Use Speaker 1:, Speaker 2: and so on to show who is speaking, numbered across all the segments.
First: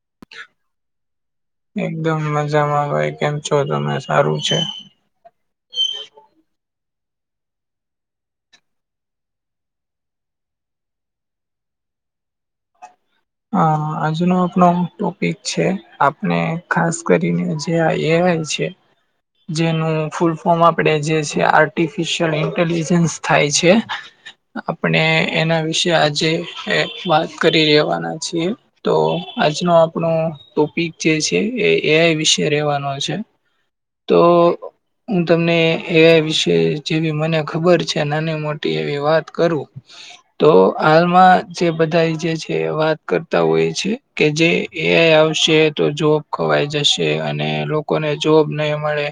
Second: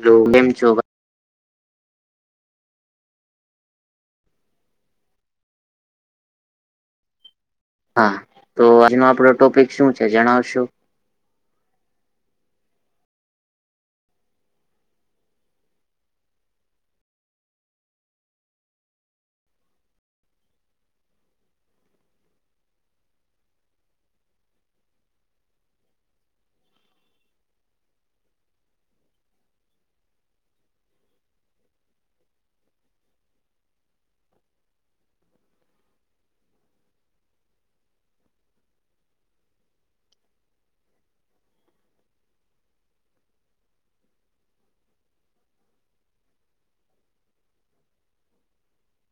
Speaker 1: Hello કેમ છો
Speaker 2: એકદમ મજામાં ભાઈ કેમ છો તમે સારું છે
Speaker 1: હા તો આજનો આપડો ટોપિક શું છે જણાવસો
Speaker 2: હ હ આજનો આપણ ટોપિક છે આપણે ખાસ કરીને કે આ એઆઈ છે જેનું ફૂલ ફોર્મ આપણેે જે છે આર્ટિફિશિયલ ઇન્ટેલિજન્સ થાય છે આપણે એના વિશે આજે એક વાત કરી રેવાના છીએ તો આજનો આપણો ટોપિક જે છે એ એઆઈ વિશે રેવાનો છે તો હું તમને એઆઈ વિશે જેવી મને ખબર છે નાની મોટી એવી વાત કરું તો હાલમાં જે બધાય જે છે વાત કરતા હોય છે કે જે એઆઈ આવશે તો જોબ ખોવાય જશે અને કોને જોબ નહી મળે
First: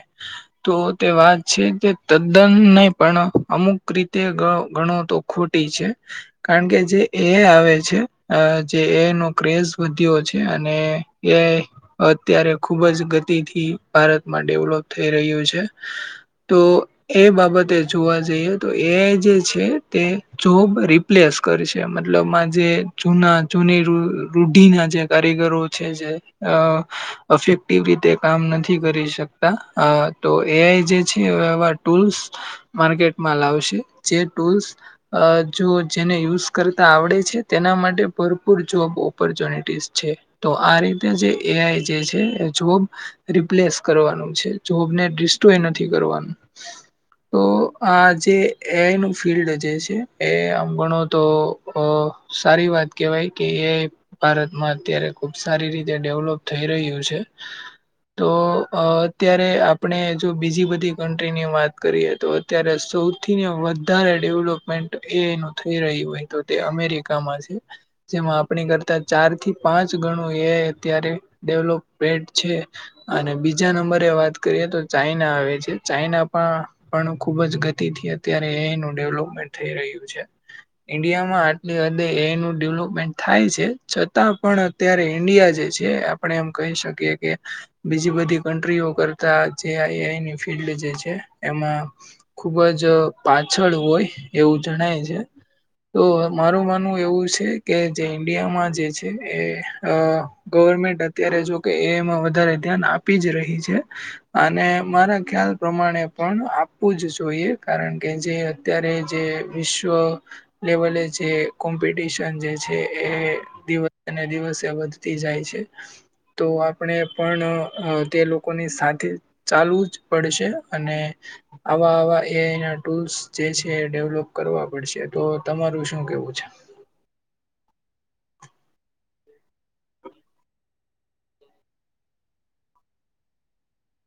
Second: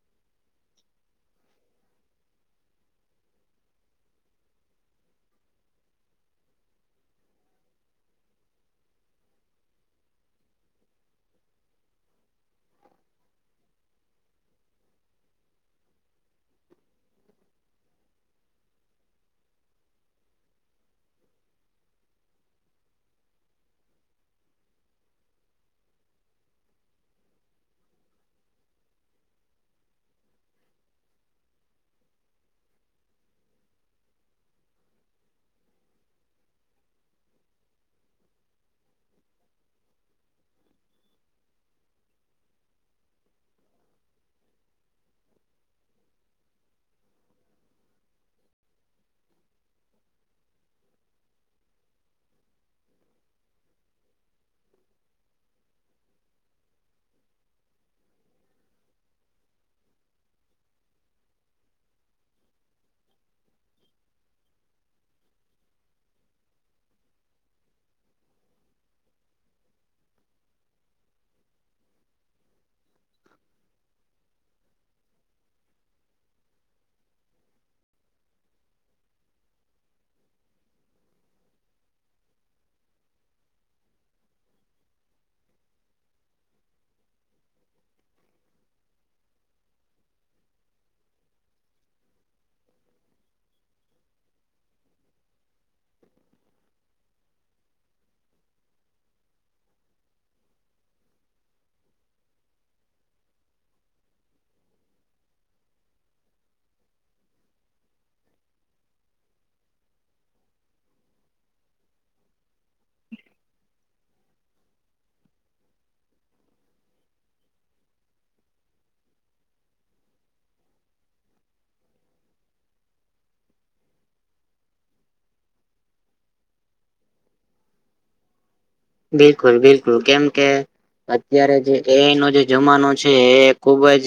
Speaker 2: તો તે વાત છે તે તદ્દન નહી પણ અમુક રીતે ગણ ગણો તો ખોટી છે કારણ કે જે એઆઈ આવે છે અ જે એનો ક્રેઝ વધ્યો છે અને એઆઈ અત્યારે ખુબ જ ગતિથી ભારતમાં ડેવલોપ થઈ રહ્યું છે તો એ બાબતે જોવા જઈએ તો એઆઈ જે છે તે જોબ રિ પ્લેસ કરે છે મતલબમાં જે જૂના જૂની રૂઢ રૂઢિના જે કારીગરો છે જે અ અફેક્ટિવ રીતે કામ નથી કરી શકતા અ તો એઆઈ જે છે આવા ટૂલ્સ માર્કેટમાં લાવશે જે ટૂલ્સ અ જો જેને યુઝ કરતા આવડે છે તેના માટે ભરપૂર જોબ ઓપોર્ચ્યુનિટીસ છે તો આ રીતે જે એઆઈ જે છે જોબ રિપ્લેસ કરવાનું છે જોબને ડિસ્ટ્રોય નથી કરવાનું તો આ જે એઆઈ નું ફિલ્ડ જે છે એ આમ ગણો તો હ સારી વાત કેવાય કે એ ભારતમાં અત્યારે ખુબ સારી રીતે ડેવલોપ થઈ રહ્યું છે તો અત્યારે આપણે જો બીજી બધી કન્ટ્રીની વાત કરીએ તો અત્યારે સૌથીને વધારે ડેવલોપમેન્ટ એ ઇ થઈ રહી હોય તો તે અમેરિકામાં છે જેમાં આપણી કરતા ચાર થી પાંચ ગણું એ આઈ અત્યારે ડેવલોપમેડ છે અને બીજા નંબરે વાત કરીએ તો ચાઈના આવે છે ચાઈના પણ પણ ખુબ જ ગતિથી અત્યારે એઆઈ નુ ડેવલપમેન્ટ થઈ રહ્યું છે ઈન્ડિયા માં આટલી હદે એ આઈ નુ ડેવલપ થાય છે છતાં પણ અત્યારે ઈન્ડિયા જે છે આપણે એમ કહી શકીએ કે બીજી બધી કન્ટ્રીઓ કરતા જે એ આઈની ફિલ્ડ જે છે એમાં ખુબ જ પાછળ હોય એવું જણાય છે તો મારું માનવું એવું છે કે જે ઇન્ડિયામાં જે છે એ ગવર્મેન્ટ અત્યારે જોકે એમાં વધારે ધ્યાન આપે આપી જ રહી છે અને મારા ખ્યાલ પ્રમાણે પણ આપવું જ જોઈએ કારણ કે જે અત્યારે જે વિશ્વ લેવલે જે કોમ્પિટિશન જે એ દિવસેને દિવસે વધતી જાય છે તો આપણે પણ તે લોકોની સાથે ચાલવું જ પડશે અને આવા આવા એઆઈ ના ટૂલ્સ જે છે ડેવલોપ કરવા પડશે તો તમારું શું કેવું છે
Speaker 1: બિલકુલ બિલકુલ કેમ કે અત્યારે જે એઆઈ નો જે જમાનો છે એ ખુબ જ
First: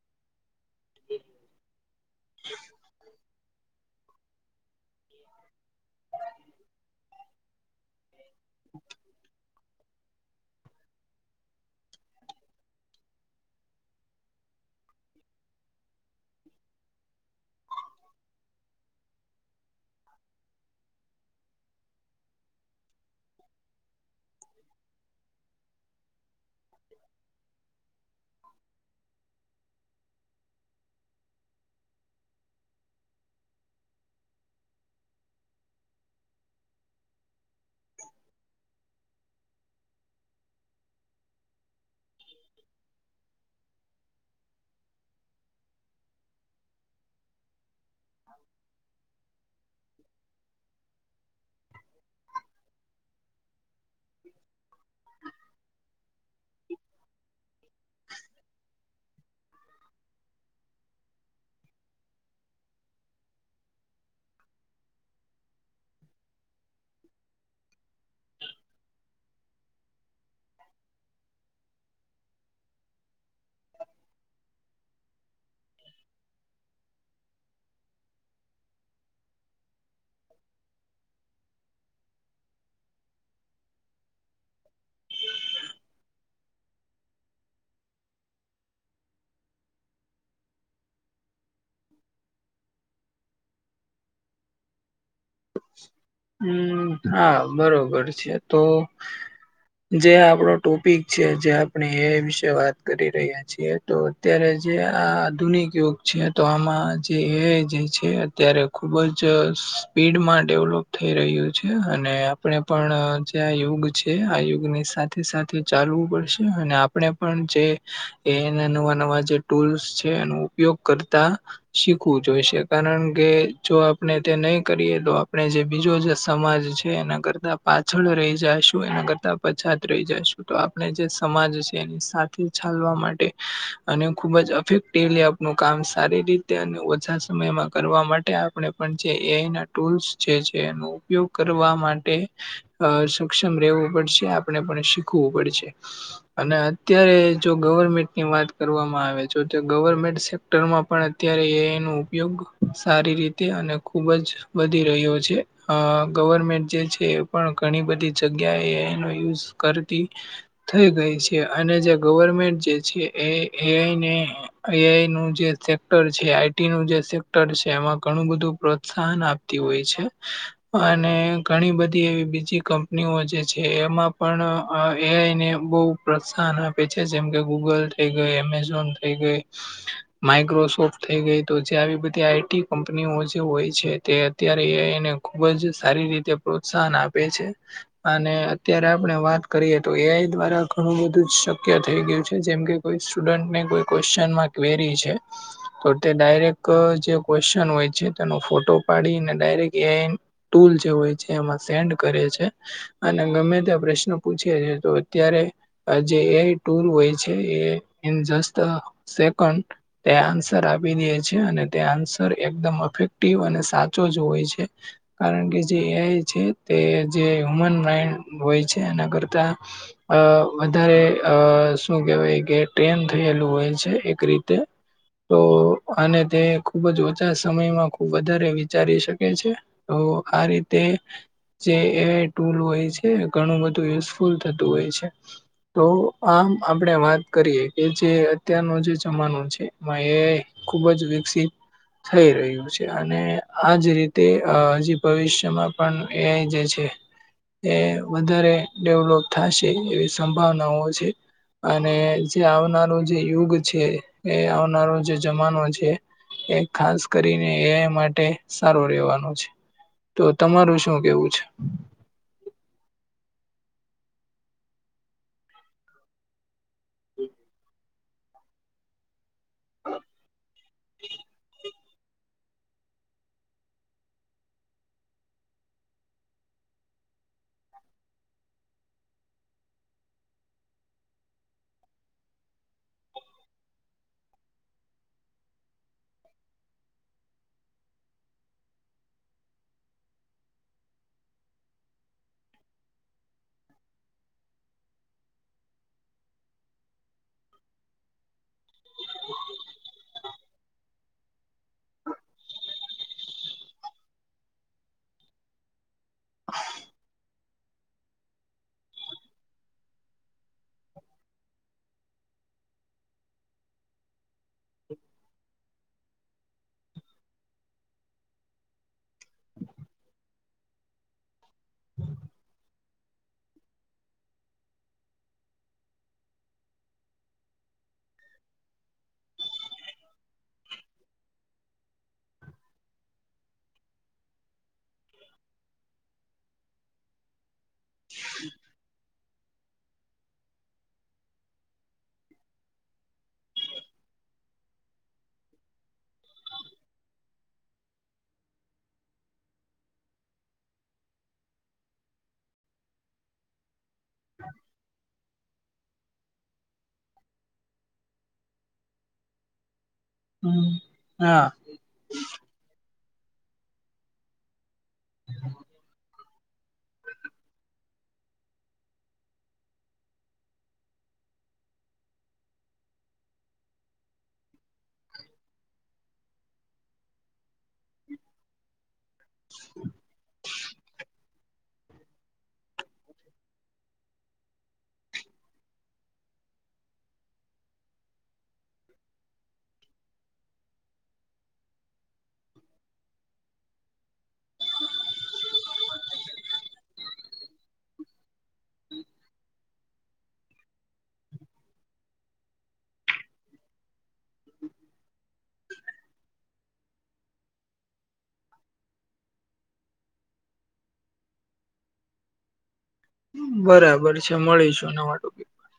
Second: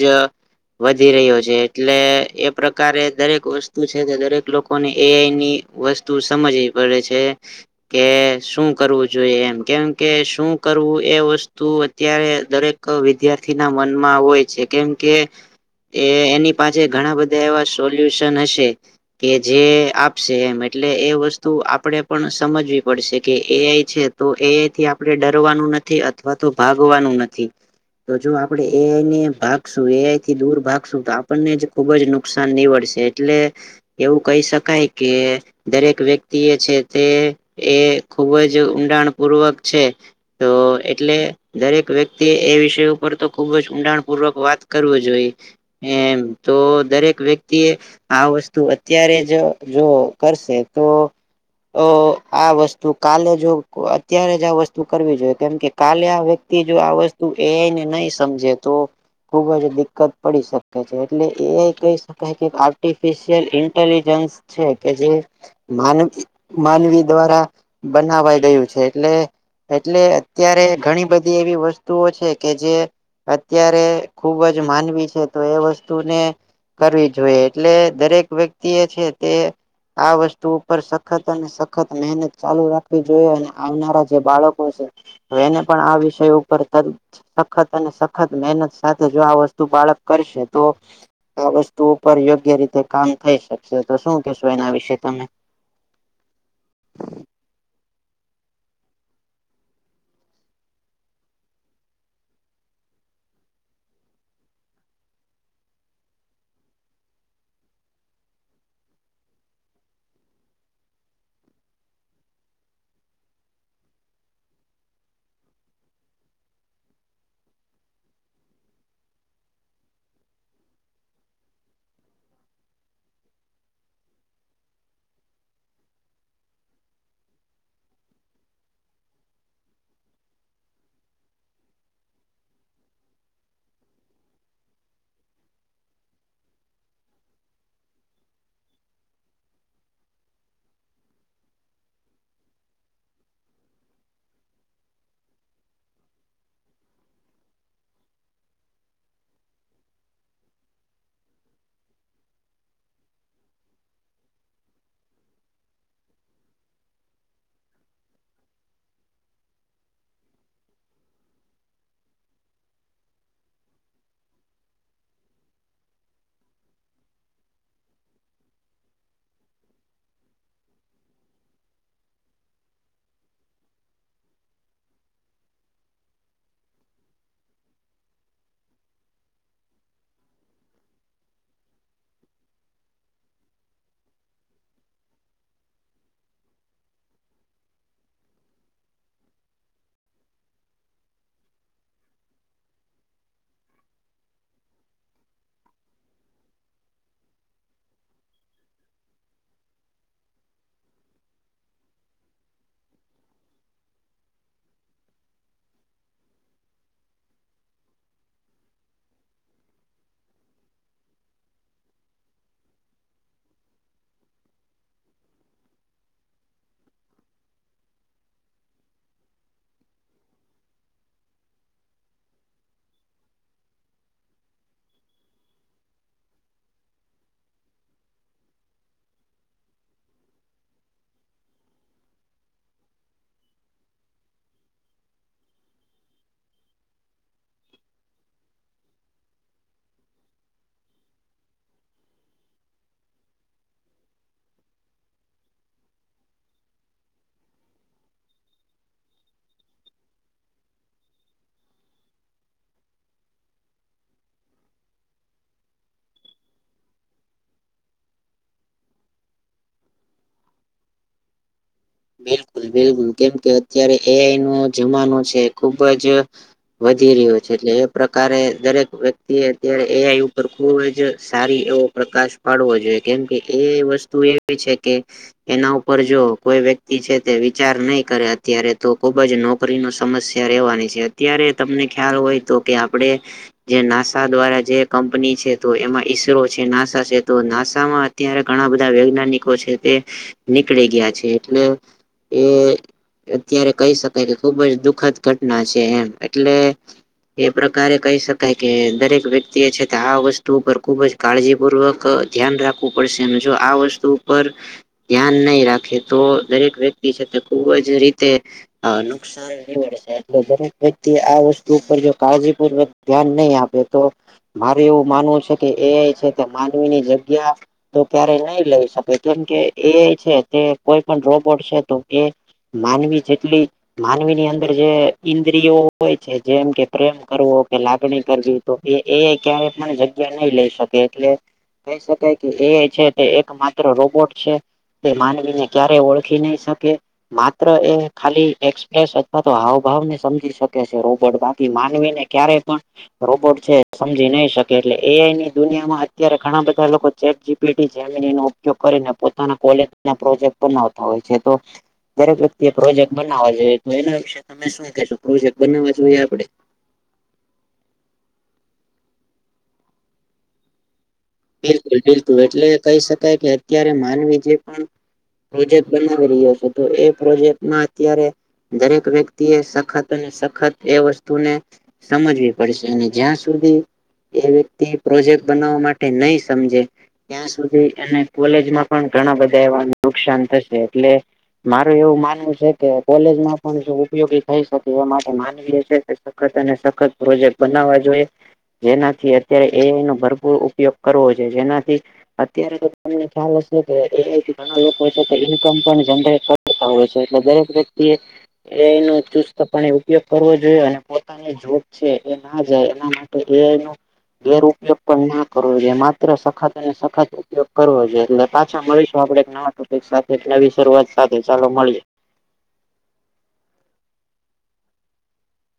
Speaker 1: વધી રહ્યો છે એટલે એ પ્રકારે દરેક વસ્તુ તુ છે તો દરેક લોકોને એઆઈ ની વસ્તુ સમજવી પડે છે કે શું કરવું જોઈએ એમ કેમકે શું કરવું એ વસ્તુ અત્યારે દરેક વિદ્યાર્થીના મનમાં હોય છે કેમ કે એ એની પાસે ઘણા બધા એવા સોલ્યુશન હશે કે જે આપશે એમ એટલે એ વસ્તુ આપણેે પણ સમજવી પડશે કે એઆઈ છે તો એઆઈ થી આપણે ડરવાનું નથી અથવા તો ભાગવાનું નથી તો જો આપણે એઆઈ ને ભાગશું એઆઈ થી દૂર ભાગશું તો આપણને જ ખુબ જ નુકસાન નીવડશે એટલે એવું કહી શકાય કે દરેક વ્યક્તિ એ છે તે એ ખુબ જ ઊંડાણ પૂર્વક છે તો એટલે દરેક વ્યક્તિએ એ વિષય ઉપર તો ખુબ જ ઊંડાણ પૂર્વક વાત કરવુ જોઈએ એમ તો દરેક વ્યક્તિ એ આ વસ્તુ અત્યારે જ જો કરશે તો તો આ વસ્તુ કાલે જો અત્યારે જ આ વસ્તુ કરવી જોઈએ કેમકે કાલે આ વ્યક્તિ જો આ વસ્તુ એઆઈ ને નહી સમજે તો ખૂબ જ દિક્કત પડી શકે છે એટલે એઆઈ કહી શકાય કે આર્ટિફિશિયલ ઇન્ટેલિજન્સ છે કે જે માન માનવી દ્વારા બનાવાઈ ગયું છે એટલે એટલે અત્યારે ઘણી બધી એવી વસ્તુઓ છે કે જે અત્યારે ખુબ જ માનવી છે તો એ વસ્તુને કરવી જોઈએ એટલે દરેક વ્યક્તિ એ છે તે આ વસ્તુ ઉપર સખત અને સખત મહેનત ચાલુ રાખવી જોઈએ અને આવનારા જે બાળકો છે હ એને પણ આ વિષય ઉપર સખત અને સખત મહેનત સાથે જો આ વસ્તુ બાળક કરશે તો આ વસ્તુ ઉપર યોગ્ય રીતે કામ થઈ શકશે તો શું કેશો એના વિશે તમે
Speaker 2: હુ હા બરોબર છે તો
Speaker 1: [unintelligible]
Speaker 2: જે આપણો ટોપિક છે જે આપણે એ વિશે વાત કરી રહ્યા છીએ તો અત્યારે જે આ આધુનિક યુગ છે તો આમાં જે એ જે છે અત્યારે ખુબ જ સ્પીડ મા ડેવલોપ થઈ રહ્યું છે અને આપણે પણ જે આ યુગ છે આ યુગની સા સાથે સાથે ચાલવું પડશે અને આપણે પણ જે એના નવા નવા જે ટૂલ્સ છે એનો ઉપયોગ કરતા શીખવું જઈશે કારણ કે જો આપણે તે નહી કરીયે આપણે જે બીજો જ સમાજ છે એના કરતાં પાછળ રહી જાઈશું એના કરતાં પછાત રહી જાઈશું તો આપણે જે સમાજ છે એની સાથે ચાલવા માટે અને ખુબ જ [unintelligible] નું કામ સારી રીતે અને ઓછા સમયમાં કરવા માટે આપણે પણ જે એઆઈના ટૂલ્સ જે છે એનો ઉપયોગ કરવા માટે અ સક્ષમ રહેવું પડશે આપણે પણ શીખવું પડશે અને અત્યારે જો ગવર્મેન્ટની વાત કરવામાં આવે જો ગવર્મેન્ટ [unintelligible] માં પણ અત્યારે એઆઈ નો ઉપયોગ સારી રીતે અને ખૂબ જ વધી રહ્યો છે અ ગવર્મેન્ટ જે છે એ પણ ઘણી બધી જગ્યાએ એઆઈનો યુઝ કરતી થઈ ગઈ છે અને જે ગવર્મેન્ટ જે છે એ એઆઈને આઆઈ નું જે સેક્ટર છે આઈટી નું જે સેક્ટર છે એમાં ઘણું બધું પ્રોત્સાહન આપ તી હોય છે અને ઘણી બધી એવી બીજી કંપનીઓ જે છે એમાં પણ એઆઈને બહ પ્રોત્સાહન આપે છે જેમ કે ગૂગલ થઇ ગઈ એમેઝોન થઇ ગઈ માઈક્રોસોફ્ટ થઈ ગઈ તો જે આવી બધી આઈટી કંપનીઓ જે હોય છે તે ત્યારે એઆઈ ને ખુબ જ સારી રીતે પ્રોત્સાહન આપે છે અને અત્યારે આપડે વાત કરીએ તો એઆઈ દ્વારા ઘણું બધું જ શક્ય થઈ ગયું છે જેમ કે કોઈ સ્ટુડન્ટ ને કોઈ ક્વેશ્ચન માં ક્વેરી છે તો તે ડાયરેક જે ક્વેશ્ચન હોય છે તેનો ફોટો પાડીને ડાયરેક્ટ એઆઈ ટૂલ જે હોય છે એમાં સેન્ડ કરે છે અને ગમે ત્યાં પ્રશ્ન પુછે એ તો અત્યારે આ જે એઆઈ ટુલ હોય છે એ ઇન જસ્ટ સેકન્ડ તે આન્સર આપી દે છે અને તે આન્સર એકદમ અફેક્ટિવ અને [unintelligible] હોય છે કારણ કે જે એઆઈ છે તે જે હ્યુમન માઇન્ડ હોય છે એના કરતા અ વધારે અ શું કેહેવાય કે ટેમ થયેલું હોય છે એક રીતે તો અને તે ખુબ જ ઓછા સમયમાં ખુબ વધારે ચારી શકે છે તો આ રીતે જે એઆઈ ટૂલ હોય છે એ ઘણું બધું યુઝફુલ થતું હોય છે તો આમ આપણે વાત કરીએ કે જે અત્યારનો જે જમાનો છે એમાં એઆઈ ખુબ જ વિકસિત થઈ રહ્યું છે અને આજ રીતે હજી ભવિષ્યમાં પણ એઆઈ જે છે એ વધારે ડેવલોપ થઃશે એવી સંભાવનાઓ છે અને જે આવનારું જે યુગ છે એ આવનારો જે જમાનો છે એ ખાસ કરીને એઆઈ માટે સારો રેવાનો છે તો તમારું શું કેવું છે
Speaker 1: બિલકુલ બિલકુલ કેમ કે અત્યારે એ આઈ નો જમાનો છે ખુબ જ વધી રહ્યો છે એટલે એ પ્રકારે દરેક વ્યક્તિ એ અત્યારે એ આઈ ઉપર ખુબ જ સારી એવો પ્રકાશ પાડવો જોઈએ કેમ કે એ વસ્તુ એવી છે કે એના ઉપર જો કોઈ વ્યક્તિ છે તે વિચાર નય કરે અત્યારે તો ખુબ જ નોકરી ની સમસ્યા રહેવાની છે. ત્યારે તમને ખ્યાલ હોય તો કે આપડે જે નાસા દ્વારા જે કંપની છે તો એમાં ઈસરો છે, નાસા છે તો નાસામાં જ ત્યારે ઘણા બધા વૈજ્ઞાનિકો છે તે નીકળી ગીયા છે એટલે એ અત્યારે કહી શકાય કે ખુબ જ દુખદ ઘટના છે એમ એટલે એ પ્રકારે કહી શકાય કે દરેક વ્યક્તિ એ છે તે આ વસ્તુ ઉપર ખુબ જ કાળજીપૂર્વક ધ્યાન રાખવું પડશે અને જો આ વસ્તુ ઉપર ધ્યાન નય રાખે તો દરેક વ્યક્તિ છે તે ખુબ જ રીતે નુકસાન સાર નીવડ એટલે દરેક વ્યક્તિ આ વસ્તુ ઉપર જો કાળજીપૂર્વક ધ્યાન નહી આપે તો મારુ એવું માનવું છે કે એઆઈ છે તે માનવીની જગ્યા તો ક્યારેય નય લઈ શકે કેમકે એઆઈ છે તે કોઈ પણ રોબોટ છે તો એ માનવી જેટલી માનવી ની અંદર જે ઈન્દ્રિયો હોય છે જેમ કે પ્રેમ કરવો કે, લાગણી કરવી. તો એ એઆઈ ક્યારેય પણ જગ્યા નય લઈ શકે એટલે કહી શકાય કે એઆઈ છે તે એક માત્ર રોબોટ છે તે માનવીને ક્યારે ઓળખી ની શકે માત્ર એ ખાલી એક્સપ્રેસ અથવા તો હાવભાવને સમજી શકે છે રોબોટ બાકી માનવી ને ક્યારેય પણ રોબોટ છે એ સમજી નય શકે એટલે એઆઈ ની દુનિયામાં અત્યારે ઘણા બધા લોકો ચેટજીપીટી ચાલે એનો ઉપયોગ કરીને પોતાના કોલેજ નો પ્રોજેક્ટ બનાવતા હોય છે તો દરેક વ્યક્તિ એ પ્રોજેક્ટ બનાવવા જોઈએ. તો એના વિશેે તમે શું કેશો પ્રોજેક્ટ બનાવવા જોઈએ આપડે?
Speaker 2: હમમ હા.
Speaker 1: બિલકુલ બિલકુલ એટલે કહી શકાય કે અત્યારે માનવી જે પણ પ્રોજેક્ટ કરી રહ્યો છે તો એ પ્રોજેક્ટમાં અત્યારે દરેક વ્યક્તિ એ સખત અને સખત એ વસ્તુને સમજવી પડશે અને જ્યાં સુધી એ વ્યક્તિ પ્રોજેક્ટ બનાવવા માટે નય સમજે ત્યાં સુધી એને કોલેજમાં પણ ઘણા બધા એવા નુકસાન થશે એટલે મારું એવું માનવું છે કે કોલેજમાં પણ જો ઉપયોગી થઈ શકે એ માટે માનવી એ સખત અને સખત પ્રોજેક્ટ બનાવવા જોઈએ જેનાથી અત્યારે એઆઈ નો ભરપૂર ઉપયોગ કરવો છે જેનાથી અત્યારે તો તમને ખ્યાલ હશે કે એઆઈ ઘણા લોકો છે [unintelligible] પણ જનરેટ કરતા હોય છે એટલે દરેક વ્યક્તિ એ એટલે એનો ચુસ્તપણે ઉપયોગ કરવો જોઈએ અને પોતા ની જોબ છે એ ના જાય એના માટે આઈ નો દૂરઉપયોગ પણ ના કરવો જોઇએ માત્ર સખત અને સખત ઉપયોગ કરવો જોઈએ એટલે પાછા મળીશું આપડે એક નવા ટોપિક સાથે નવી શરૂઆત સાથે ચાલો મળીએ.
Speaker 2: બરાબર છે મળીશું નવા ટોપિક પર